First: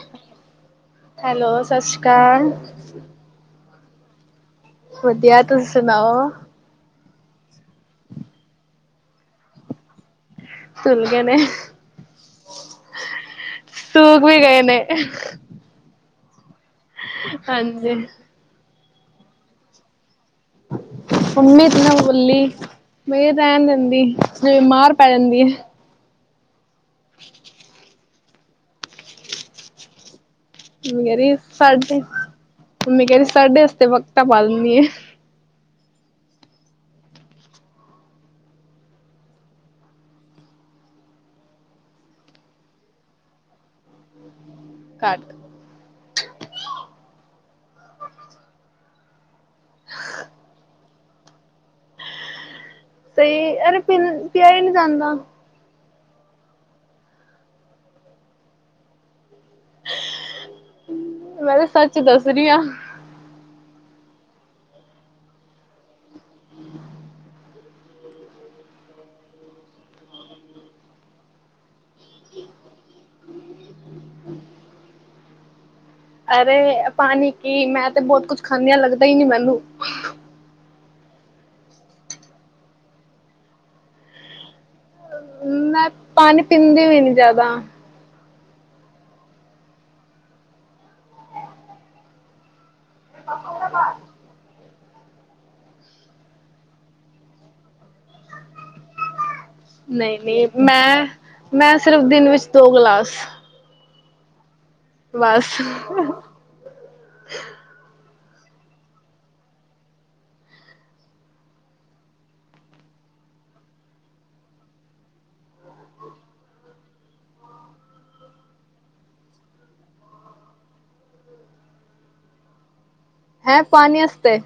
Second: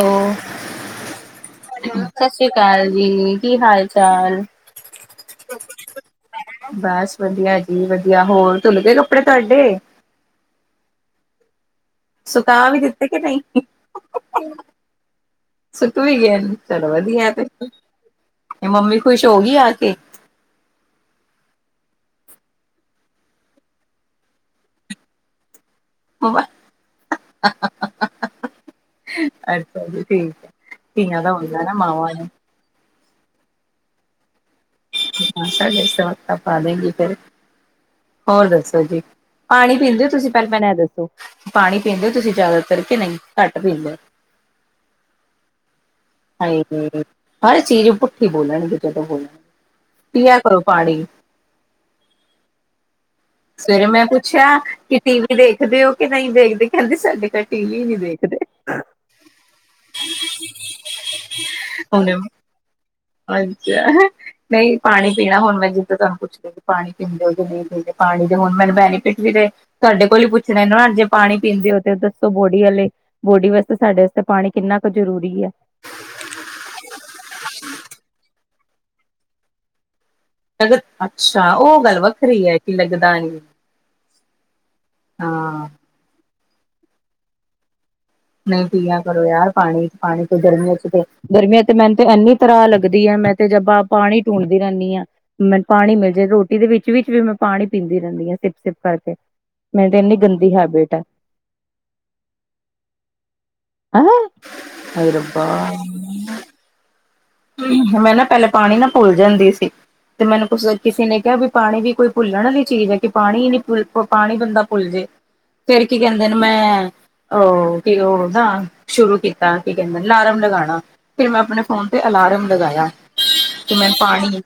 ਓ ਸਤਿ ਸ੍ਰੀ ਅਕਾਲ ਜੀ ਕੀ ਹਾਲ ਚਾਲ ਵਧੀਆ ਤੁਸੀ ਸੁਣਾਓ ਬਸ ਵਧੀਆ ਜੀ ਵਧੀਆ ਹੋਰ ਧੁਲ ਗਏ ਕੱਪੜੇ ਤੁਹਾਡੇ ਧੁਲ ਗਏ ਨੇ ਸੁਕਾ ਵੀ ਦਿੱਤੇ ਕਿ ਨਹੀਂ, ਸੂਖ ਵੀ ਗਏ ਨੇ ਸੁੱਕ ਵੀ ਗਏ ਚਲੋ ਵਧੀਆ ਤੇ, ਹਾਂਜੀ ਮੰਮੀ ਖੁਸ਼ ਹੋ ਗਈ ਆ ਕੇ। ਮੰਮੀ ਤ ਨਾ ਬੋਲੀ ਨਹੀਂ ਰਹਿਣ ਦਿੰਦੀ, ਨੀ ਤੇ ਮਾਰ ਪੈ ਜਾਂਦੀ ਹੈ। ਅੱਛਾ ਜੀ ਠੀਕ ਹੈ। ਮੰਮੀ ਕਹਿ ਧੀਆਂ ਦਾ ਰਹੀ ਹੁੰਦਾ ਨਾ ਸਾਡੇ, ਮਾਵਾਂ ਨੂੰ, ਮੰਮੀ ਕਹਿ ਰਹੀ ਸਾਡੇ ਵਾਸਤੇ ਵਕਤਾਂ ਪਾ ਦਿੰਦੀ ਆ [unintelligible] ਹੋਰ ਦੱਸੋ ਜੀ। ਪਾਣੀ ਪੀਂਦੇ ਹੋ ਤੁਸੀਂ, ਪਹਿਲਾ ਮੈਨੂੰ ਇਹ ਦੱਸੋ, ਪਾਣੀ ਪੀਂਦੇ ਹੋ ਤੁਸੀਂ ਜ਼ਿਆਦਾਤਰ ਕੇ ਨਹੀਂ, ਘੱਟ ਪੀਂਦੇ ਓ। ਘੱਟ ਹ ਹਰ ਚੀਜ਼ ਪੁੱਠੀ ਬੋਲਣਗੇ ਜਦੋਂ ਬੋਲਣਗੇ, ਪੀਆ ਕਰੋ ਪਾਣੀ। ਸਹੀ ਅਰੇ ਸਵੇਰੇ ਪੀ ਮੈਂ ਪਿਆ ਪੁੱਛਿਆ, ਹੀ ਨਹੀਂ ਕਿ ਜਾਂਦਾ ਟੀ ਵੀ ਦੇਖਦੇ ਹੋ? ਕੇ ਨਹੀਂ ਦੇਖਦੇ, ਕਹਿੰਦੇ ਸਾਡੇ ਘਰ ਟੀ ਵੀ ਨਹੀਂ ਦੇਖਦੇ। [inaudible] ਮੈਂ ਤਾਂ ਸੱਚ ਹੁਣੇ ਦੱਸ ਰਹੀ ਹਾਂ। ਅੱਛਾ, ਨਹੀਂ ਪਾਣੀ ਪੀਣਾ ਹੁਣ ਮੈਂ ਜਿੱਦਾਂ ਤੁਹਾਨੂੰ ਪੁੱਛਦਾ ਪਾਣੀ ਪੀਂਦੇ ਹੋ ਕੇ ਨਹੀਂ ਪੀਦੇਂ। ਪਾਣੀ ਦੇ ਹੁਣ ਮੈਨੂੰ ਬੈਨੀਫਿਟ ਵੀ ਰਹੇ। ਤੁਹਾਡੇ ਕੋਲ ਹੀ ਪੁੱਛਣਾ ਨਾ, ਜੇ ਪਾਣੀ ਪੀਂਦੇ ਹੋ, ਤੇ ਦੱਸੋ ਬੋਡੀ ਵਾਲੇ ਬੋਡੀ ਵਾਸਤੇ, ਸਾਡੇ ਵਾਸਤੇ ਪਾਣੀ ਕਿੰਨਾ ਕੁ ਜ਼ਰੂਰੀ ਹੈ ਅਰੇ ਪਾਣੀ ਕੀ, ਮੈਂ ਤੇ ਬਹੁਤ ਕੁਛ ਖਾਂਦੀ ਹਾਂ ਲੱਗਦਾ ਹੀ ਨੀ ਮੈਨੂੰ ਅੱਛਾ, ਉਹ ਗੱਲ ਵੱਖਰੀ ਹੈ ਕਿ ਲੱਗਦਾ ਨੀ ਹਾਂ ਮੈੰ ਪਾਣੀ ਪੀਂਦੀ ਵੀ ਨੀ ਜਿਆਦਾ ਨਹੀਂ ਪੀਆਂ ਕਰੋ ਯਾਰ, ਪਾਣੀ 'ਚ ਪਾਣੀ ਤੇ ਗਰਮੀਆਂ 'ਚ ਤੇ ਗਰਮੀਆਂ ਤੇ ਮੈਨੂੰ ਤੇ ਇੰਨੀ ਤਰ੍ਹਾਂ ਲੱ ਲਗਦੀ ਆ ਮੈਂ ਤੇ ਜ ਆਪਾਂ ਪਾਣੀ ਟੂੰਣਦੀ ਰਹਿੰਦੀ ਹਾਂ ਮੈਨੂੰ ਪਾਣੀ ਮਿਲ ਜਾਏ, ਰੋਟੀ ਦੇ ਵਿੱਚ -ਵਿਚ ਵੀ ਮੈਂ ਪਾਣੀ ਪੀਂਦੀ ਰਹਿੰਦੀ ਹਾਂ, ਸਿਪ- ਸਿਪ ਕਰਕੇ। ਮੇਰੀ ਤੇ ਇੰਨੀ ਨਹੀਂ ਨਹੀਂ ਗੰਦੀ ਹੈਬਿਟ ਹੈ। ਮੈਂ ਮੈਂ ਸਿਰਫ ਦਿਨ ਵਿੱਚ ਦੋ ਗਲਾਸ। ਹੈੰ ਹਾਏ ਰਬਾ ਬਸ ਮੈਂ ਨਾ, ਪਹਿਲੇ ਪਾਣੀ ਨਾ ਭੁੱਲ ਜਾਂਦੀ ਸੀ। ਤੇ ਮੈਨੂੰ ਕੁਛ ਕਿਸੇ ਨੇ ਕਿਹਾ, ਬਾਈ ਪਾਣੀ ਵੀ ਕੋਈ ਭੁੱਲਣ ਵਾਲੀ ਚੀਜ਼ ਹੈ, ਕਿ ਪਾਣੀ ਨਹੀਂ ਭ ਪ ਪਾਣੀ ਬੰਦਾ ਭੁੱਲ ਜੇ। ਫ਼ਿਰ ਕੀ ਕਹਿੰਦੇ ਨੇ ਮੈਂ। ਉਹ ਕੀ ਉਹ ਨਾ, ਸ਼ੁਰੂ ਕੀਤਾ ਕੀ ਕਹਿੰਦੇ ਨੇ ਲਾਰਮ ਲਗਾਣਾ, ਫਿਰ ਮੈਂ ਆਪਣੇ ਫੋਨ ਫ਼ਿਰ ਅਲਾਰਮ ਲਗਾਇਆ, ਹੈਂ ਤੇ ਮੈਂ ਵਾਸਤੇ ਪਾਣੀ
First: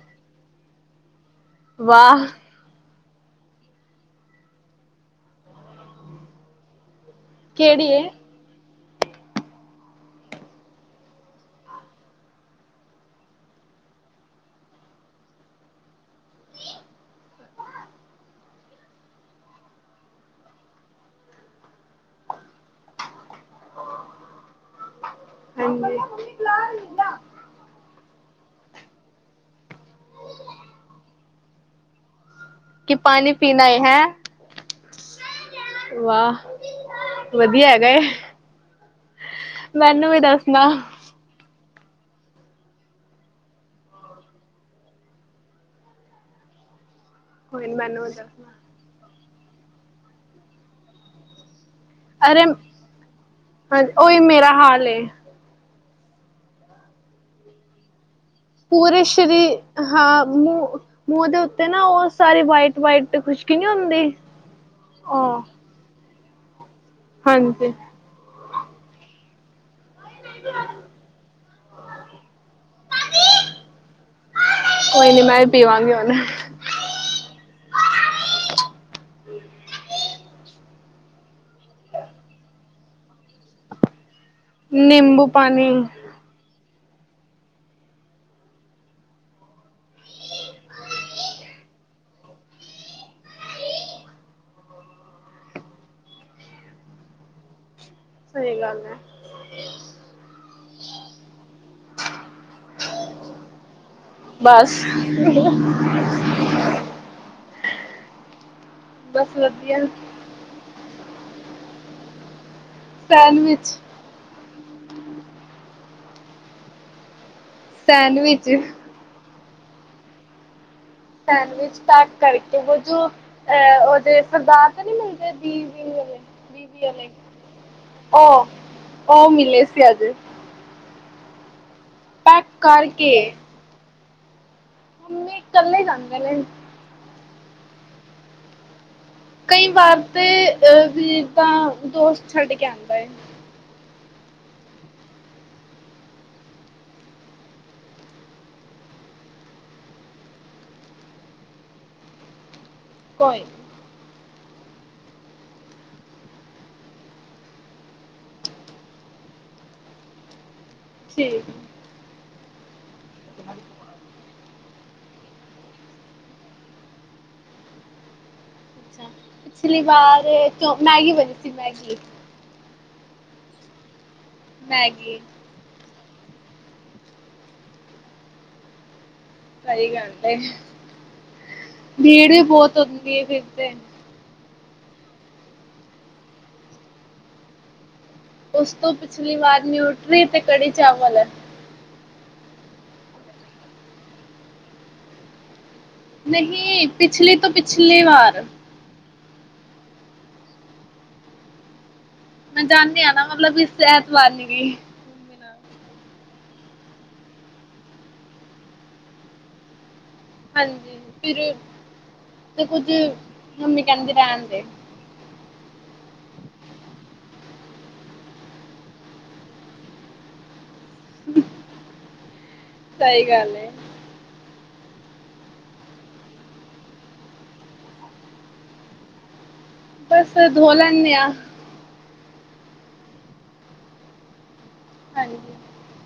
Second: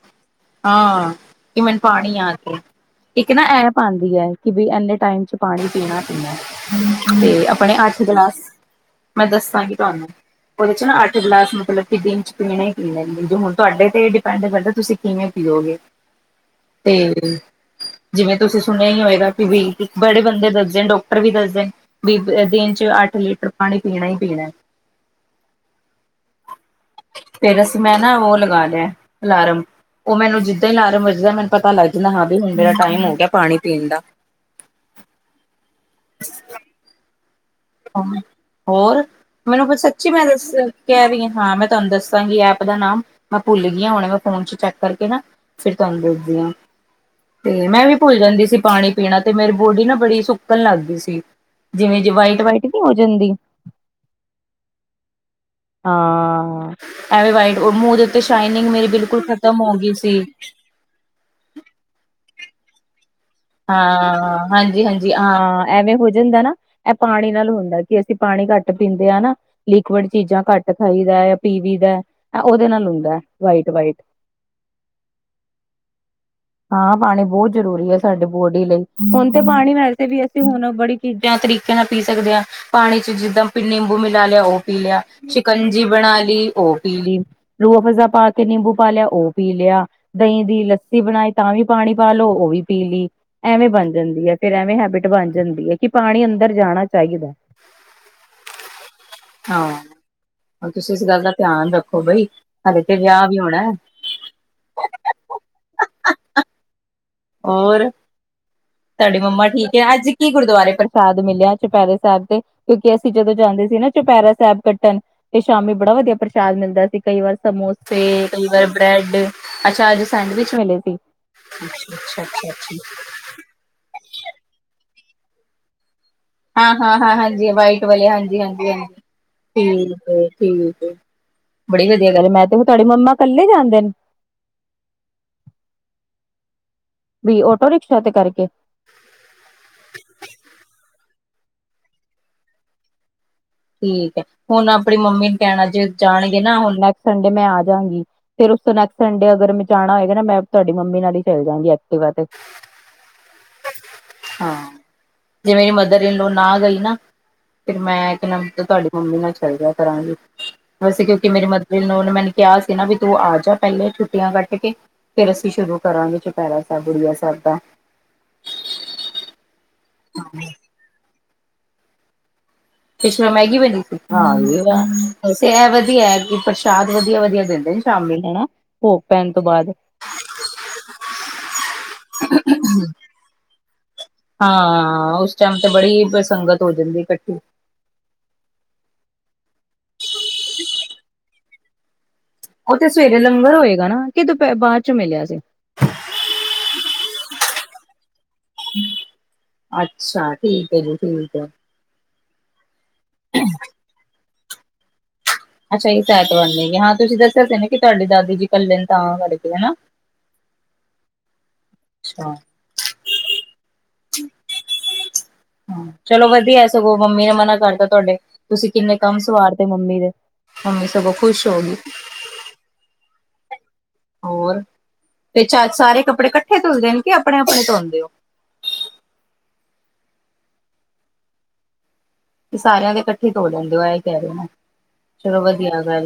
ਹਾਂ। ਕੀ ਮੈਨੂੰ ਪਾਣੀ ਵਾਹ ਆ ਕੇ, ਇਕ ਨਾ ਐਪ ਆਉਂਦੀ ਹੈ, ਕਿ ਬਾਈ ਇੰਨੇ ਟਾਈਮ 'ਚ ਪਾਣੀ ਪੀਣਾ ਪੀਣਾ ਐ। ਤੇ ਆਪਣੇ ਕਿਹੜੀ ਏ ਅੱਠ ਗਲਾਸ। ਮੈਂ ਦੱਸਾਂਗੀ ਤੁਹਾਨੂੰ, ਉਹਦੇ 'ਚ ਨਾ ਅੱਠ ਗਲਾਸ ਮਤਲਬ ਕਿ ਦਿਨ 'ਚ ਪੀਣੇ ਹੀ ਪੀਣੇ, ਜੋ ਹੁਣ ਤੁਹਾਡੇ ਤੇ ਡਿਪੈਂਡ ਕਰਦਾ ਤੁਸੀਂ ਕਿਵੇਂ ਪੀਓਗੇ। ਤੇ। ਜਿਵੇਂ ਤੁਸੀਂ ਸੁਣਿਆਂ ਹੀ ਹੋਏਗਾ। ਵੀ ਬੜੇ ਬੰਦੇ ਦੱਸਦੇ ਡਾਕਟਰ ਵੀ ਦੱਸ ਦੇਣ। ਵੀ। ਦਿਨ ਚ ਅੱਠ ਲੀਟਰ ਪਾਣੀ ਪੀਣਾ ਹੀ ਪੀਣਾ। ਹਾਂਜੀ। ਫੇਰਸ। ਮੈਂ ਨਾਂ ਉਹ ਲਗਾ ਲਿਆ ਅਲਾਰਮ। ਉਹ ਮੈਨੂੰ ਜਿੱਦਾਂ ਹੀ ਅਲਾਰਮ ਵੱਜਦਾ। ਮੈਨੂੰ ਪਤਾ ਲੱਗਦਾ ਬਈ ਹੁਣ ਮੇਰਾ ਕਿ ਟਾਈਮ ਹੋ ਗਿਆ। ਪਾਣੀ ਪੀਣਾ ਏ ਪੀਣ ਦਾ। ਹੈਂ [unintelligible] ਏ ਹੋਰ ਮੈਨੂੰ ਫੇਰ ਸੱਚੀ। ਵੀ ਮੈਂ ਦੱਸ ਦੱਸਣਾ ਕਹਿ ਰਹੀ ਹਾਂ ਮੈਂ ਤੁਹਾਨੂੰ ਦੱਸ। ਦੱਸਾਂਗੀ ਐਪ ਦਾ ਨਾਮ। ਮੈਂ ਭੁੱਲ ਗਈ ਹੁਣੇ ਮੈ ਫੋਨ ਚ ਚੈੱਕ ਕਰਕੇ ਨਾ। ਫਿਰ ਤੁਹਾਨੂੰ ਦੱਸਦੀ ਹਾਂ। ਤੇ ਕੋਈ ਨੀ ਮੈਂ ਵੀ ਮੈਨੂੰ ਭੁੱਲ ਜਾਂਦੀ ਸੀ। ਦੱਸਣਾ ਪਾਣੀ ਪੀਣਾ ਤੇ ਮੇਰੀ ਬੋਡੀ ਨਾਂ ਬੜੀ ਸੁੱਕਣ ਲੱਗ ਗਈ ਸੀ। ਜਿਵੇਂ ਜੀ ਵਾਈਟ ਵਾਈਟ। ਨੀ ਹੋ ਜਾਂਦੀ ਹਾਂਜੀ। ਉਹੀ ਮੇਰਾ ਹਾਲ। ਹਾਂ ਐਵੇਂ ਵਾਈਟ ਮੂੰਹ ਦੇ ਉੱਤੇ ਸ਼ਾਈਨਿੰਗ। ਮੇਰੀ ਪੂਰੇ ਬਿਲਕੁਲ ਖ਼ਤਮ ਹੋ ਸਰੀਰ ਗਈ ਸੀ। ਹਾਂ ਮੂੰਹ ਮੂੰਹ ਦੇ ਉੱਤੇ ਨਾਂ। ਉਹ ਸਾਰੀ ਵਾਈਟ ਵਾਈਟ ਖੁਸ਼। ਹਾਂ ਹਾਂਜੀ ਹਾਂਜੀ। ਹਾਂ ਐਵੇਂ ਹੋ ਜਾਂਦਾ ਨਾ। ਇਹ ਪਾਣੀ ਨਾਲ ਹਾਂਜੀ ਹੁੰਦਾ। ਅਸੀਂ ਪਾਣੀ ਘੱਟ ਪੀਂਦੇ ਹਾਂ। ਨਾਂ ਲੀਕੇਜ। ਚੀਜ਼ਾਂ ਘੱਟ ਖਾਈ ਦਾ। ਜਾਂ ਪੀਵ ਦਾ ਉਹਦੇ ਨਾਲ ਹੁੰਦਾ ਵਾਈਟ ਵਾਈਟ। ਕੋਈ ਨੀ। ਮੈਂ ਵੀ ਪੀਵਾਂਗੀ ਹੁਣ। ਹਾਂ ਪਾਣੀ ਬਹੁਤ ਜ਼ਰੂਰੀ ਹੈ। ਸਾਡੇ ਬੋਡੀ ਲਈ। ਹੁਣ ਤੇ ਪਾਣੀ ਵੈਸੇਂ ਵੀਂ ਅਸੀਂ ਹੁਣ ਬੜੀ ਚੀਜ਼ਾਂ ਤਰੀਕੇ ਨਾਲ ਪੀਂ ਸਕਦੇ ਹਾਂ। ਪਾਣੀ ਚ ਜਿੱਦਾਂ ਨਿੰਬੂ ਮਿਲਾ ਲਿਆਂ ਉਹ ਪੀ ਲਿਆਂ। ਨਿੰਬੂ ਪਾਣੀ ਸ਼ਿਕੰਜੀ ਬਣਾ ਲਈ ਉਹ ਪੀ ਲਈ। ਰੂਆ ਫਜ਼ਾ ਪਾ ਕੇ ਨਿੰਬੂ ਪਾ ਲਿਆ। ਉਹ ਪੀ ਲਿਆ। ਦਹੀਂ ਦੀ ਲੱਸੀ ਬਣਾਏ। ਤਾਂ ਵੀ ਪਾਣੀ ਪਾ ਲੋਓ ਉਹ ਵੀਂ। ਪੀਲੀ ਐਵੇਂ ਬਣ ਜਾਂਦੀ ਹੈ। ਫਿਰ ਐਵੇਂ ਹੈਬਿਟ ਬਣ ਜਾਂਦੀ ਹੈ। ਕਿ ਪਾਣੀ ਅੰਦਰ ਜਾਣਾ ਚਾਹੀਦਾ। ਸਹੀ ਗੱਲ [unintelligible] ਹੈ ਹਾਂ। ਤੁਸੀਂ ਇਸ ਗੱਲ ਦਾ ਧਿਆਨ ਰੱਖੋ ਬਈ। ਹਲੇ ਤੇ ਵਿਆਹ ਵੀ ਹੋਣਾ ਹੈ। ਬਸ। ਹੋਰ। ਤੁਹਾਡੀ ਬਸ ਮੰਮਾ ਠੀਕ ਵਧੀਆ ਹੈ। ਅੱਜ ਕੀ ਗੁਰਦੁਆਰੇ ਪ੍ਰਸ਼ਾਦ ਮਿਲਿਆ ਚੁਪਹਿਰੇ ਸਾਹਿਬ ਤੇਂ। ਕਿਉਂਕਿ ਅਸੀਂ ਜਦੋਂ ਸੈਂਡਵਿਚ ਜਾਂਦੇ ਸੀ। ਨਾਂ ਚੁਪਾਹਿਰਾ ਸਾਹਿਬ ਕੱਟਣ ਤੇ ਸ਼ਾਮੀ ਬੜਾ ਵਧੀਆ ਪ੍ਰਸ਼ਾਦ ਮਿਲਦਾ ਸੀ। ਕਈ ਵਾਰ ਸਮਮੋਸੇ ਸੈਂਡਵਿਚ ਕਈ ਵਾਰ। ਬ੍ਰੈਡ। ਅੱਛਾ ਅੱਜ ਸੈਂਡਵਿਚ ਮਿਲੇਂ ਸੀ। ਸੈਂਡਵਿਚ ਸਾਰਟ ਕਰਕੇ ਵਜੋਂ। ਆਹ ਉਹਦੇ ਸਰਦਾਰ ਤੇ ਨੀ ਮਿਲਦੇ। ਦੀ ਵੀ ਮਦੇ। ਹਾਂ ਹਾਂ ਹਾਂ ਹਾਂਜੀ। ਵਾਈਟ ਵਾਲੇ ਹਾਂਜੀ ਉਹ ਹਾਂਜੀ। ਉਹ ਮਿਲੇ ਸੀ ਠੀਕ। ਅੱਜ ਠੀਕ। ਬੜੀ ਵਧੀਆ ਗੱਲ। ਮੈਂ ਪੈਕ ਤੇ ਹੁਣ ਤੁਹਾਡੀੇ ਮੰਮਾ ਕਰਕੇ ਕੱਲੇ ਜਾਂਦੇ ਨੇ। ਮੰਮੀ ਕੱਲੇ ਜਾਂਦੇ ਨੇ। ਵੀ ਓਟੋ ਰਿਕਸ਼ਾ ਤੇ ਕਰਕੇ। ਕਈ ਵਾਰ ਤੇ ਆਂ। ਵੀਰ ਤਾਂ ਦੋਸਤ ਛੱਡ ਕੇ ਆਉਂਦਾ। ਠੀਕ ਹੈ। ਹੁਣ ਆਪਣੀ ਮੰਮੀ ਨੂੰ ਕਹਿਣਾ। ਜੇ ਜਾਣਗੇਂ ਨਾਂ ਹੁਣ ਨੈਕਸ਼ਟ ਸੰਡੇ ਮੈਂ ਆਂ ਜਾਂਗੀ। ਫਿਰ ਉਸ ਨੈਕਸ਼ਟ ਸੰਡੇ ਅਗਰ ਜਾਣਾ ਹੋਏਗਾ ਨਾਂ ਮੈਂ ਤੁਹਾਡੀ ਮੰਮੀ ਨਾਲ ਹੀ ਚੱਲ ਜਾਵਾਂਗੀ ਐਕਟਿਵਾ ਤੇ। ਕੋਈ ਨਾ। ਹਾਂ। ਜੇ ਮੇਰੀ ਮਦਰਇਨਲਾਵ ਨਾਂ ਗਈ ਨਾਂ ਫਿਰ ਮੈਂ। ਤੁਹਾਡੀ ਮੰਮੀ ਨਾਲ ਚੱਲ ਜਿਆ ਕਰਾਂਗੇ। ਵੈਸੇਂ ਕਿਉਂਕਿ ਠੀਕ ਮੇਰੇ ਮਦਰ ਉਹਨੇ ਮੈਨੂੰ। ਕਿਹਾ ਸੀ। ਨਾਂ ਵੀ ਤੂੰ ਆ ਜਾਂ ਪਹਿਲੇ ਛੁੱਟੀਆਂ ਕੱਟ ਕੇ। ਫੇਰ ਅਸੀਂ ਸ਼ੁਰੂ ਕਰਾਂਗੇ। ਚੁਪਹਿਰਾ ਸਾਹਿਬ ਬੁੜੀ ਸਾਹਿਬ ਦਾ। ਪਿਛਲੀ ਵਾਰ ਮੈਂਗੀ ਬਣੀ ਸੀ। ਮੈਂ ਪਿਛਲੀ ਵਾਰ ਮੈਗੀ ਬੀ ਸੀ। ਮੈਗੀ ਤੇ ਇਹ ਵਧੀਆ ਹੈ। ਕਿ ਪ੍ਰਸ਼ਾਦ ਵਧੀਆ ਵਧੀਆ ਦਿੰਦੀਆਂ ਸ਼ਾਮ ਵੇਲੇ ਹਨਾ। ਭੋਗ ਪੈਣ ਤੋਂ ਬਾਦ ਸਹੀ ਗਲ ਏ, ਡ ਭੀੜ ਵੀ ਬਹੁਤ ਹੁੰਦੀ ਫਿਰ ਤੇ ਹਾਂ, ਉਸ ਟਾਈਮ ਤੇ ਬੜੀ ਸੰੰਗਤ ਹੋ ਜਾਂਦੀ ਇਕੱਠੀ ਉਸ ਤੋਂ ਪਿਛਲੀ ਵਾਰ ਨਿਊਟਰੀ ਅਤੇ ਕੜੀ ਚਾਵਲ ਹੈ ਉਹ ਤੇੇ ਸਵੇਰੇ ਲੰਗਰ ਹੋਏਗਾ ਨਾ, ਕਿ ਦਪ ਬਾਅਦ ਚ ਮਿਲਿਆ ਸੀ ਨਹੀਂ, ਪਿਛਲੀ ਤੋਂ ਪਿਛਲੀ ਵਾਰ ਅੱਛਾ, ਠੀਕ ਹੈ ਜੀ ਠੀਕ ਹੈ ਮੈਂ ਜਾਂਦੀ ਹਾਂ ਨਾ ਮਤਲਬ, ਵੀ ਇਸ ਐਤਵਾਰ ਨੀ ਗੀ। ਅੱਛਾ ਇਸ ਐਤਵਾਰ ਨਈ ਗੇ, ਹਾਂ ਤੁਸੀਂ ਦੱਸਿਆ ਸੀ ਨਾ ਕਿ ਤੁਹਾਡੀ ਦਾਦੀ ਜੀ ਇਕੱਲੇ ਨੇ ਤਾਂ ਕਰਕੇ ਹਨਾ ਹਾਂਜੀ, ਫਿਰ ਅੱਛਾ। ਤੇ ਕੁੱਝ ਮੰਮੀ ਕਹਿੰਦੀ ਰਹਿਣ ਦੇ ਚਲੋ ਵਧੀਆ ਸਗੋਂ, ਮੰਮੀ ਨੇ ਮਨਾ ਕਰਦਾ ਤੁਹਾਡੇ ਤੁਸੀਂ ਕਿੰਨੇ ਕੰਮ ਸਵਾਰ ਤੇ ਮੰਮੀ ਦੇ ਮੰਮੀ ਸਗੋਂ ਖੁਸ਼ ਹੋ ਗਈ ਸਹੀ ਗੱਲ ਏ ਹੋਰ, ਤੇ ਚਾ ਸਾਰੇ ਕੱਪੜੇ ਕੱਠੇ ਧੁਲਦੇ ਨੇ ਕਿ ਆਪਣੇ ਆਪਣੇ ਧੋਂਦੇ ਹੋ ਬਸ ਧੋ ਲੈਂਦੇ ਆ ਤੇ ਸਾਰਿਆਂ ਦੇ ਇਕੱਠੇ ਧੋ ਲੈਂਦੇ ਹੋ ਇਹ ਕਹਿ ਰਹੇ ਆ, ਹਾਂਜੀ ਚਲੋ ਵਧੀਆ ਹੋਰ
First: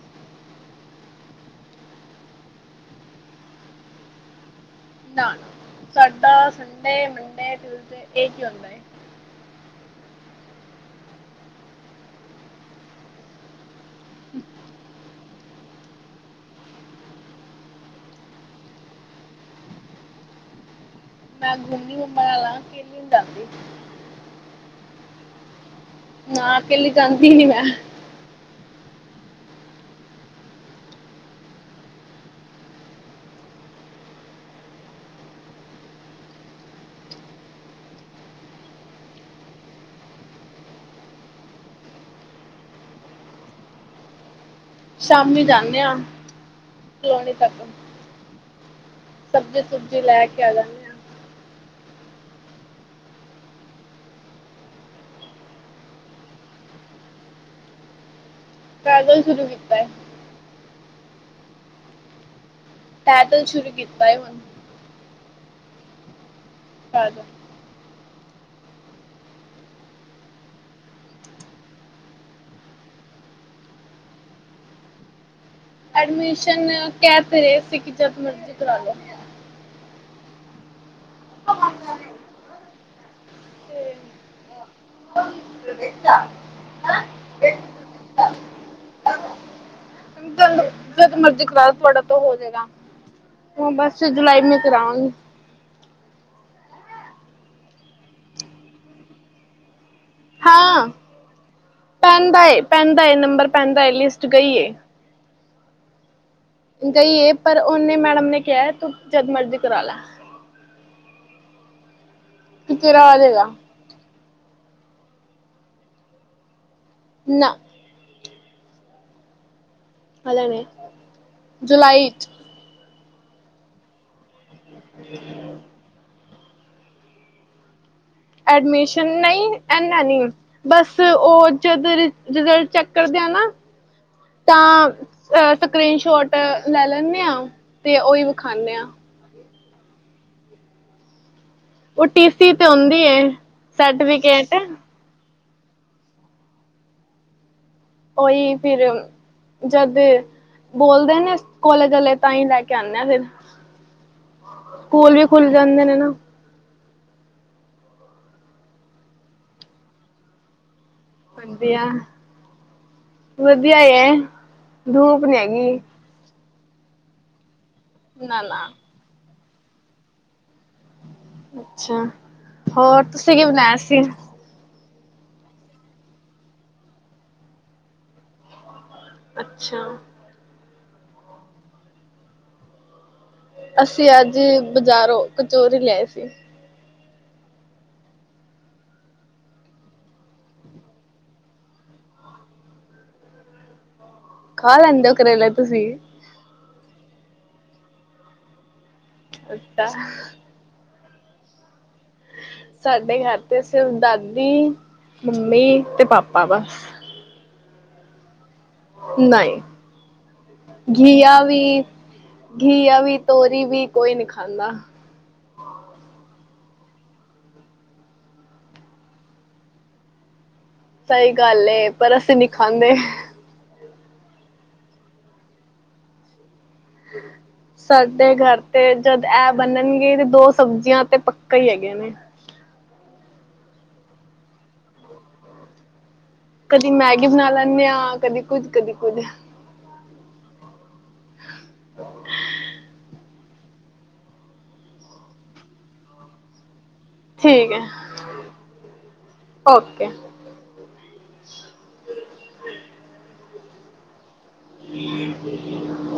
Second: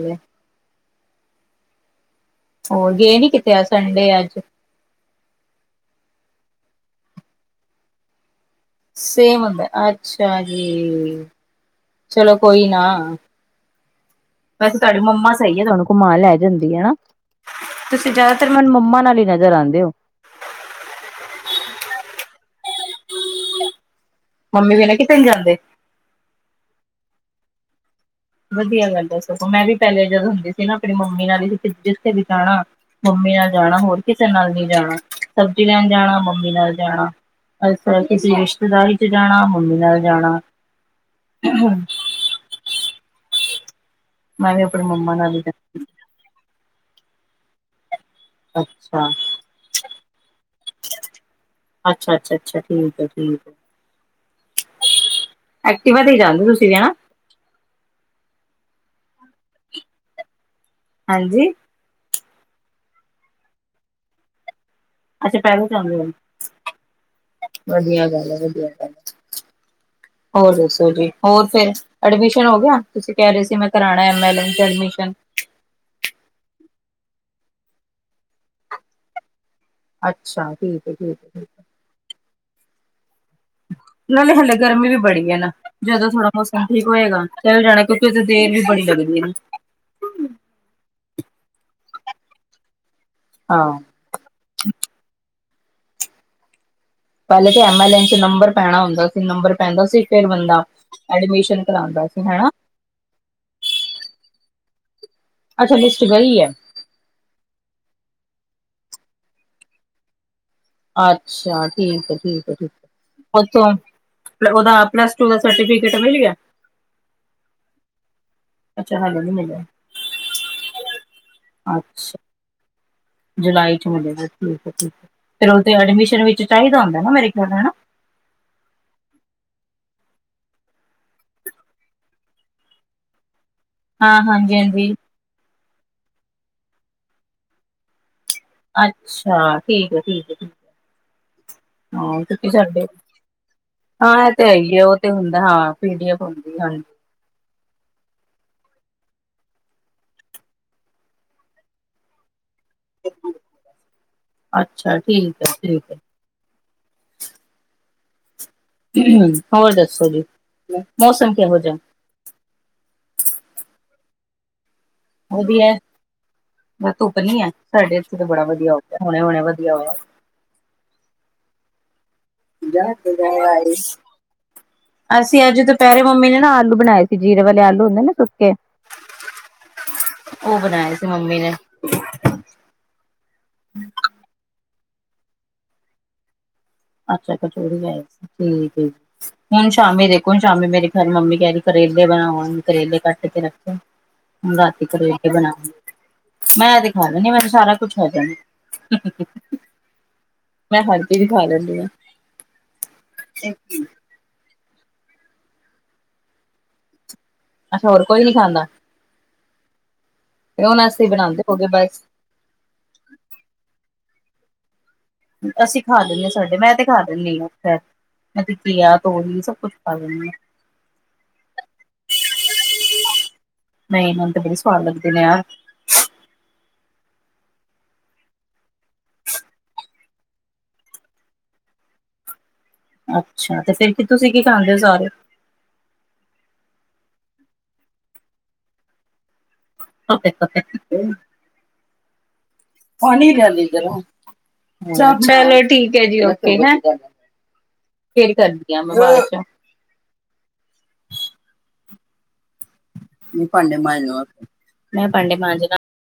ਗਏ ਨੀ ਕਿਤੇ, ਆ ਸੰਡੇ ਅੱਜ ਨਾ, ਸਾਡਾ ਸੰਡੇ ਮੰਡੇ ਟਿਊਜ਼ਡੇ ਇਕ ਹੀ ਹੁੰਦਾ ਹੈ- ਸੇਮ ਹੁੰਦਾ ਅੱਛਾ ਜੀ, ਚਲੋ ਕੋਈ ਨਾ ਵੈਸੇ ਤੁਹਾਡੀ ਮੰਮਾ ਸਹੀ ਹੈ ਤੁਹਾਨੂੰ ਘੁਮਾ ਲੈ ਜਾਂਦੀ ਹਨਾ, ਤੁਸੀਂ ਜਿਆਦਾਤਰ ਮੈਨੂੰ ਮੰਮਾ ਨਾਲ ਹੀ ਨਜ਼ਰ ਆਉਂਦੇ ਹੋ ਮੈਂ ਗੁੰਮੀ ਉਨਾਂ ਨਾਲ ਆ, ਕਲੀ ਨੀ ਜਾਂਦੀ- ਮੰਮੀ ਬਿਨਾ ਕਿਤੇੇ ਨੀ ਜਾਂਦੇ ਨਾ, ਕਲੀ ਜਾਂਦੀ ਨ ਮੈਂ ਵਧੀਆ ਗੱਲ ਏ ਸਗੋ, ਮੈਂ ਵੀ ਪਹਿਲੇ ਜਦੋਂ ਹੁੰਦੀ ਸੀ ਨਾ ਆਪਣੀ ਮੰਮੀ ਨਾਲ ਹੀ ਜਿੱਥੇ ਵੀ ਜਾਣਾ ਮੰਮੀ ਨਾਲ ਜਾਣਾ ਹੋਰ ਕਿਸੇ ਨਾਲ ਨਹੀਂੀ ਜਾਣਾ, ਸਬਜ਼ੀ ਲੈਣ ਜਾਣਾ ਮੰਮੀ ਨਾਲ ਜਾਣਾ ਅਛਾ, ਕਿਸੇ ਰਿਸ਼ਤੇਦਾਰੀ ਚ ਜਾਣਾ ਮੰਮੀ ਨਾਲ ਜਾਣਾ [unintelligible] ਮੈਂ ਵੀ ਆਪਣੀ ਮੰਮੀ ਨਾਲ ਹੀ ਸ਼ਾਮੀ ਜਾਣਾ। ਜਾਂਨੇ ਆ, ਕਲੋਨੀ ਤੱਕ। ਅੱਛਾ। ਸਬਜ਼ੀ ਸੁਬਜੀ ਲੈ ਕੇ ਆ ਜਾਂਦੇ ਆ। ਅੱਛਾ-ਅੱਛਾ, ਅੱਛਾ ਠੀਕ ਹੈ, ਠੀਕ ਹੈ। ਐਕਟੀਵਾ ਤੇ ਹੀ ਜਾਂਦੇ ਤੁਸੀਂ ਣਾ ਪੈਦਲ ਸ਼ੁਰੂ ਕੀਤਾ ਏ। ਹਾਂਜੀ। ਪੈਦਲ ਸ਼ੁਰੂ ਕੀਤਾ ਏ ਹੁਣ। ਅੱਛਾ, ਪੈਦਲ ਜਾਂਦੇ ਓ ਹੁਨ। [unintelligible] ਹਾਂਜੀ ਵਧੀਆ ਗੱਲ ਹੈ ਵਧੀਆ ਗੱਲ, ਹੋਰ ਦੱਸੋ ਜੀ ਹੋਰ ਫਿਰ ਐਡਮਿਸ਼ਨ ਹੋ ਗਿਆ, ਤੁਸੀਂ ਕਹਿ ਰਹੇ ਸੀ ਮੈਂ ਕਰਾਣਾ ਐਮ ਐਲ ਐਨ ਚ ਐਡਮਿਸ਼ਨ ਐਡਮਿਸ਼ਨ ਕਹਿ ਤੇ ਰਹੇ ਸੀ, ਜਦ ਮਰਜ਼ੀ ਕਰਾ ਲੋ ਅੱਛਾ, ਠੀਕ ਠੀਕ ਹੈ ਠੀਕ ਨਾਲੇ ਹਲੇ ਗਰਮੀ ਵੀ ਬੜੀ ਹੈ ਨਾ, ਜਦੋਂ ਥੋੜਾ ਮੋਸਮ ਠੀਕ ਹੋਏਗਾ ਚੱਲ ਜਾਣਾ, ਕਿਉਂਕਿ ਉੱਥੇ ਦੇਰ ਵੀ ਬੜੀ ਲੱਗਦੀ ਨਾ ਤੁਹਾਨੂੰ- ਜਦ ਮਰਜ਼ੀ ਕਰਾ ਤੁਹਾਡਾ ਤਾਂ ਹੋ ਜਾਏਗਾ, ਹ ਹਾਂ ਬਸ ਜੁਲਾਈ ਮੈਂ ਕਰਾਵਾਂਗੀ ਪਹਿਲੇ ਤੇ ਐਮ ਐਲ ਨ ਚ ਨੰਬਰ ਪੈਣਾ ਹੁੰਦਾ ਸੀ ਨੰਬਰ ਪੈਂਦਾ ਸੀ ਫਿਰ ਬੰਦਾ ਹਾਂ ਐਡਮਿਸ਼ਨ ਕਰਉਂਦਾ ਸੀ, ਪੈਂਦਾ ਹਨਾ ਹੈ ਪੈਂਦਾ ਏ ਨੰਬਰ ਪੈਂਦਾ ਏ ਲਿਸਟ ਗਈ ਏ ਅੱਛਾ, ਲਿਸਟ ਗੀ ਹੈ ਗਈ ਏ, ਪਰ ਉਨੇ ਮੈਡਮ ਨੇ ਕਿਹਾ ਤੂੰ ਜਦ ਮਰਜ਼ੀ ਕਰਾ ਲੈ। ਆਛਾ, ਠੀਕ ਐ, ਠੀਕ ਐ ਠੀਕ, ਕਿ ਤੇਰਾ ਆ ਜਾਏਗਾ ਪਤਾ ਓਦਾ ਆਪਣਾ ਪਲੱਸ ਟੂ ਦਾ ਸਰਟੀਫਿਕੇਟ ਮਿਲ ਗਿਆ? ਨਾ। ਅੱਛਾ, ਹਲੇ ਨੀ ਮਿਲਿਆ। ਹਲੇ ਣੇ, ਜੁਲਾਈ ਅੱਛਾ ਚ। ਜੁਲਾਈ ਚ ਮਿਲੇਗਾ ਠੀਕ ਐ, ਠੀਕ ਐ, ਫਿਰ ਉਦੇ ਐਡਮਿਸ਼ਨ ਵਿੱਚ ਚਾਹੀਦਾ ਹੁੰਦਾ ਨਾ ਮੇਰੇ ਖਿਆਲ ਹਨਾ। ਐਡਮਿਸ਼ਨ ਨਈ ਏਨ ਅ ਨੀ। ਬਸ, ਉਹ ਜਦ ਰਿਜਲਟ ਚੈੱਕ ਕਰਦੇ ਆ ਨਾ। ਹਾਂ ਹਾਂਜੀ ਤਾਂ, ਹਾਂਜੀ ਅ ਸਕਰੀਨ ਸ਼ੋਟ ਲੈ ਲੈਂਨੇ ਆ। ਤੇ ਉਹੀ ਵਖਾਨੇ ਆ। ਅੱਛਾ। ਠੀਕ ਏ, ਠੀਕ ਏ, ਠੀਕ। ਉਹ ਹਾਂ। ਤੁ ਟੀਸੀ ਤੇ ਸਾਡੇ, ਹੁੰਦੀ ਏ ਹਾਂ ਇਹ ਤੇ ਹੈ ਸਰਟੀਫਿਕੇਟ ਹੀ ਆ। ਹੁੰਣ ਤਾ ਹਾਂ, ਪੀ ਡੀ ਐਫ ਹੁੰਦੀ ਹਾਂਜੀ। ਓਹੀ ਫਿਰ, ਜਦ ਬੋਲਦੇ ਨੇ ਕੋਲੇ ਗਲੇ। ਤਾਂ ਹੀ ਲੈ ਕੇ ਆਨੇ ਆ ਫਿਰ, ਅੱਛਾ ਸਕੂਲ ਵੀ ਠੀਕ ਖੁੱਲ ਹੈ ਜਾਂਦੇ ਠੀਕ ਨੇ ਨਾ। ਹੋਰ, ਦੱਸੋ ਜੀ। ਮੌਸਮ? ਕਿਹੋ ਜਿਹਾ ਵਧੀਆ, ਵਧੀਆ ਈ ਐ। ਵਧੀਆ, ਧੁੱਪ ਨੀ ਆ, ਸਾਡੇ ਇੱਥੇ ਤੇ ਨਾ ਬੜਾ ਨਾ ਵਧੀਆ ਹੋ ਗਿਆ, ਹਣੇ ਹੁਣੇ ਵਧੀਆ ਹੋਇਆ। ਅੱਛਾ। ਹੋਰ ਤੁਸੀਂ [unintelligible] ਕੀ ਬਣਾਇਆ ਸੀ [unintelligible] ਅਸੀਂ ਅੱਜ, ਦੁਪਹਿਰੇ ਮੰਮੀ ਨੇ ਨਾ ਆਲੂ ਬਣਾਏ ਸੀ ਜੀਰੇ ਵਾਲੇ ਆਲੂ ਹੁੰਦੇ ਨਾ ਸੁੱਕੇ। ਅੱਛਾ। ਉਹ ਬਣਾਏ ਸੀ, ਮੰਮੀ ਨੇ। ਅਸੀਂ, ਅੱਜ ਬਜ਼ਾਰੋਂ ਕਚੋਰੀ ਲਿਆਏ ਸੀ। ਅੱਛਾ। ਕਚੋਰੀ ਲਿਆਏ ਸੀ, ਠੀਕ ਏ ਜੀ। ਹੁਣ ਸ਼ਾਮੀ ਦੇਖੋ, ਸ਼ਾਮੀ ਮੇਰੀ ਮੰਮੀ ਕਹਿਰੀ ਕਰੇਲੇ ਬਣਾਵਾ ਗੀ ਕਰੇਲੇ ਕੱਟ ਕੇ ਰੱਖੋ। ਹੁਣ ਖਾ ਰਾਤੀ ਲੈਂਦੇ ਹੋ ਕਰੇਲੇ ਬਣਾ ਤੁਸੀਂ ਮੈਂ ਤੇ ਖਾ ਲੇਣੀ ਆ ਮੈ ਤੇ ਸਾਰਾ ਕੁਛ ਹ ਅੱਛਾ [unintelligible] ਮੈਂ ਹਰ ਚੀਜ ਖਾ ਲੈਂਦੀ ਹਾਂ। ਸਾਡੇ ਘਰ ਤੇ ਸਿਰਫ ਦਾਦੀ, ਮੰਮੀ ਤੇ ਪਾਪਾ ਵਾ। ਅੱਛਾ, ਹੋਰ ਕੋਈ ਨੀ ਖਾਂਦਾ? ਨਹੀ, ਫਿਰ ਹੁਣ ਅਸੀਂ ਘਿਆ ਬਣਾਉਂਦੇ ਹੋਗੇ ਵੀ ਬਸ ਘੀਆ ਵੀ, ਤੋਰੀ ਵੀ ਕੋਈ ਨੀ ਖਾਂਦਾ। ਅਸੀਂ ਖਾ ਲਿੰਦੇ ਹਾਂ ਸਾਡੇ, ਮੈਂ ਤੇ ਖਾ ਦਿੰਦੀ ਹਾਂ ਉ ਅਸੀ ਘਿਆ, ਤੋਰੀ ਸਭ ਕੁੱਛ ਖਾ ਲੈਨੇ ਆ। ਸਹੀ ਗੱਲ ਏ, ਪਰ ਅਸੀਂ ਨੀ ਖਾਂਦੇ। ਨਹੀਂ ਮੇਨ ਤੇ ਬੜੀ ਸਵਾਦ ਲੱਗਦੇ ਨੇ ਯਾਰ। [inaudible] [inaudible] ਸਾਡੇ ਘਰ ਤੇ, ਜਦ ਇਹ ਬਨਨਗੇ ਤੇ ਦੋ ਸਬਜ਼ੀਆਂ ਤੇ ਪੱਕਾ ਈ ਹੈਗੀਆ ਨੇ। ਅੱਛਾ, ਤੇ ਫਿਰ ਕੀ ਤੁਸੀਂ ਕੀ ਖਾਂਦੇ ਹੋ? ਸਾਰੇ। ਕਦੀ, ਮੈਗੀ ਬਣਾ ਲੈਂਨੇ ਆ। ਕਦੀ ਕੁੱਝ, ਕਦੀ ਕੁੱਝ। ਪਾਨੀ ਲਿਆਨੀ ਗਰਮ। [unintelligible] ਚਲੋ, ਠੀਕ ਹੈ ਜੀ ਓਕੇ ਹੈ, ਠੀਕ ਹੈ ਫੇਰ ਕਰਦੀ ਆ ਮੈਂ ਬਾਦ ਚ। ਓਕੇ। ਭਾਂਡੇ ਮਾਂਜ ਲਵਾ। ਮੈਂ ਭਾਂਡੇ [inaudible] ਮਾਂਜਣਾ [inaudible]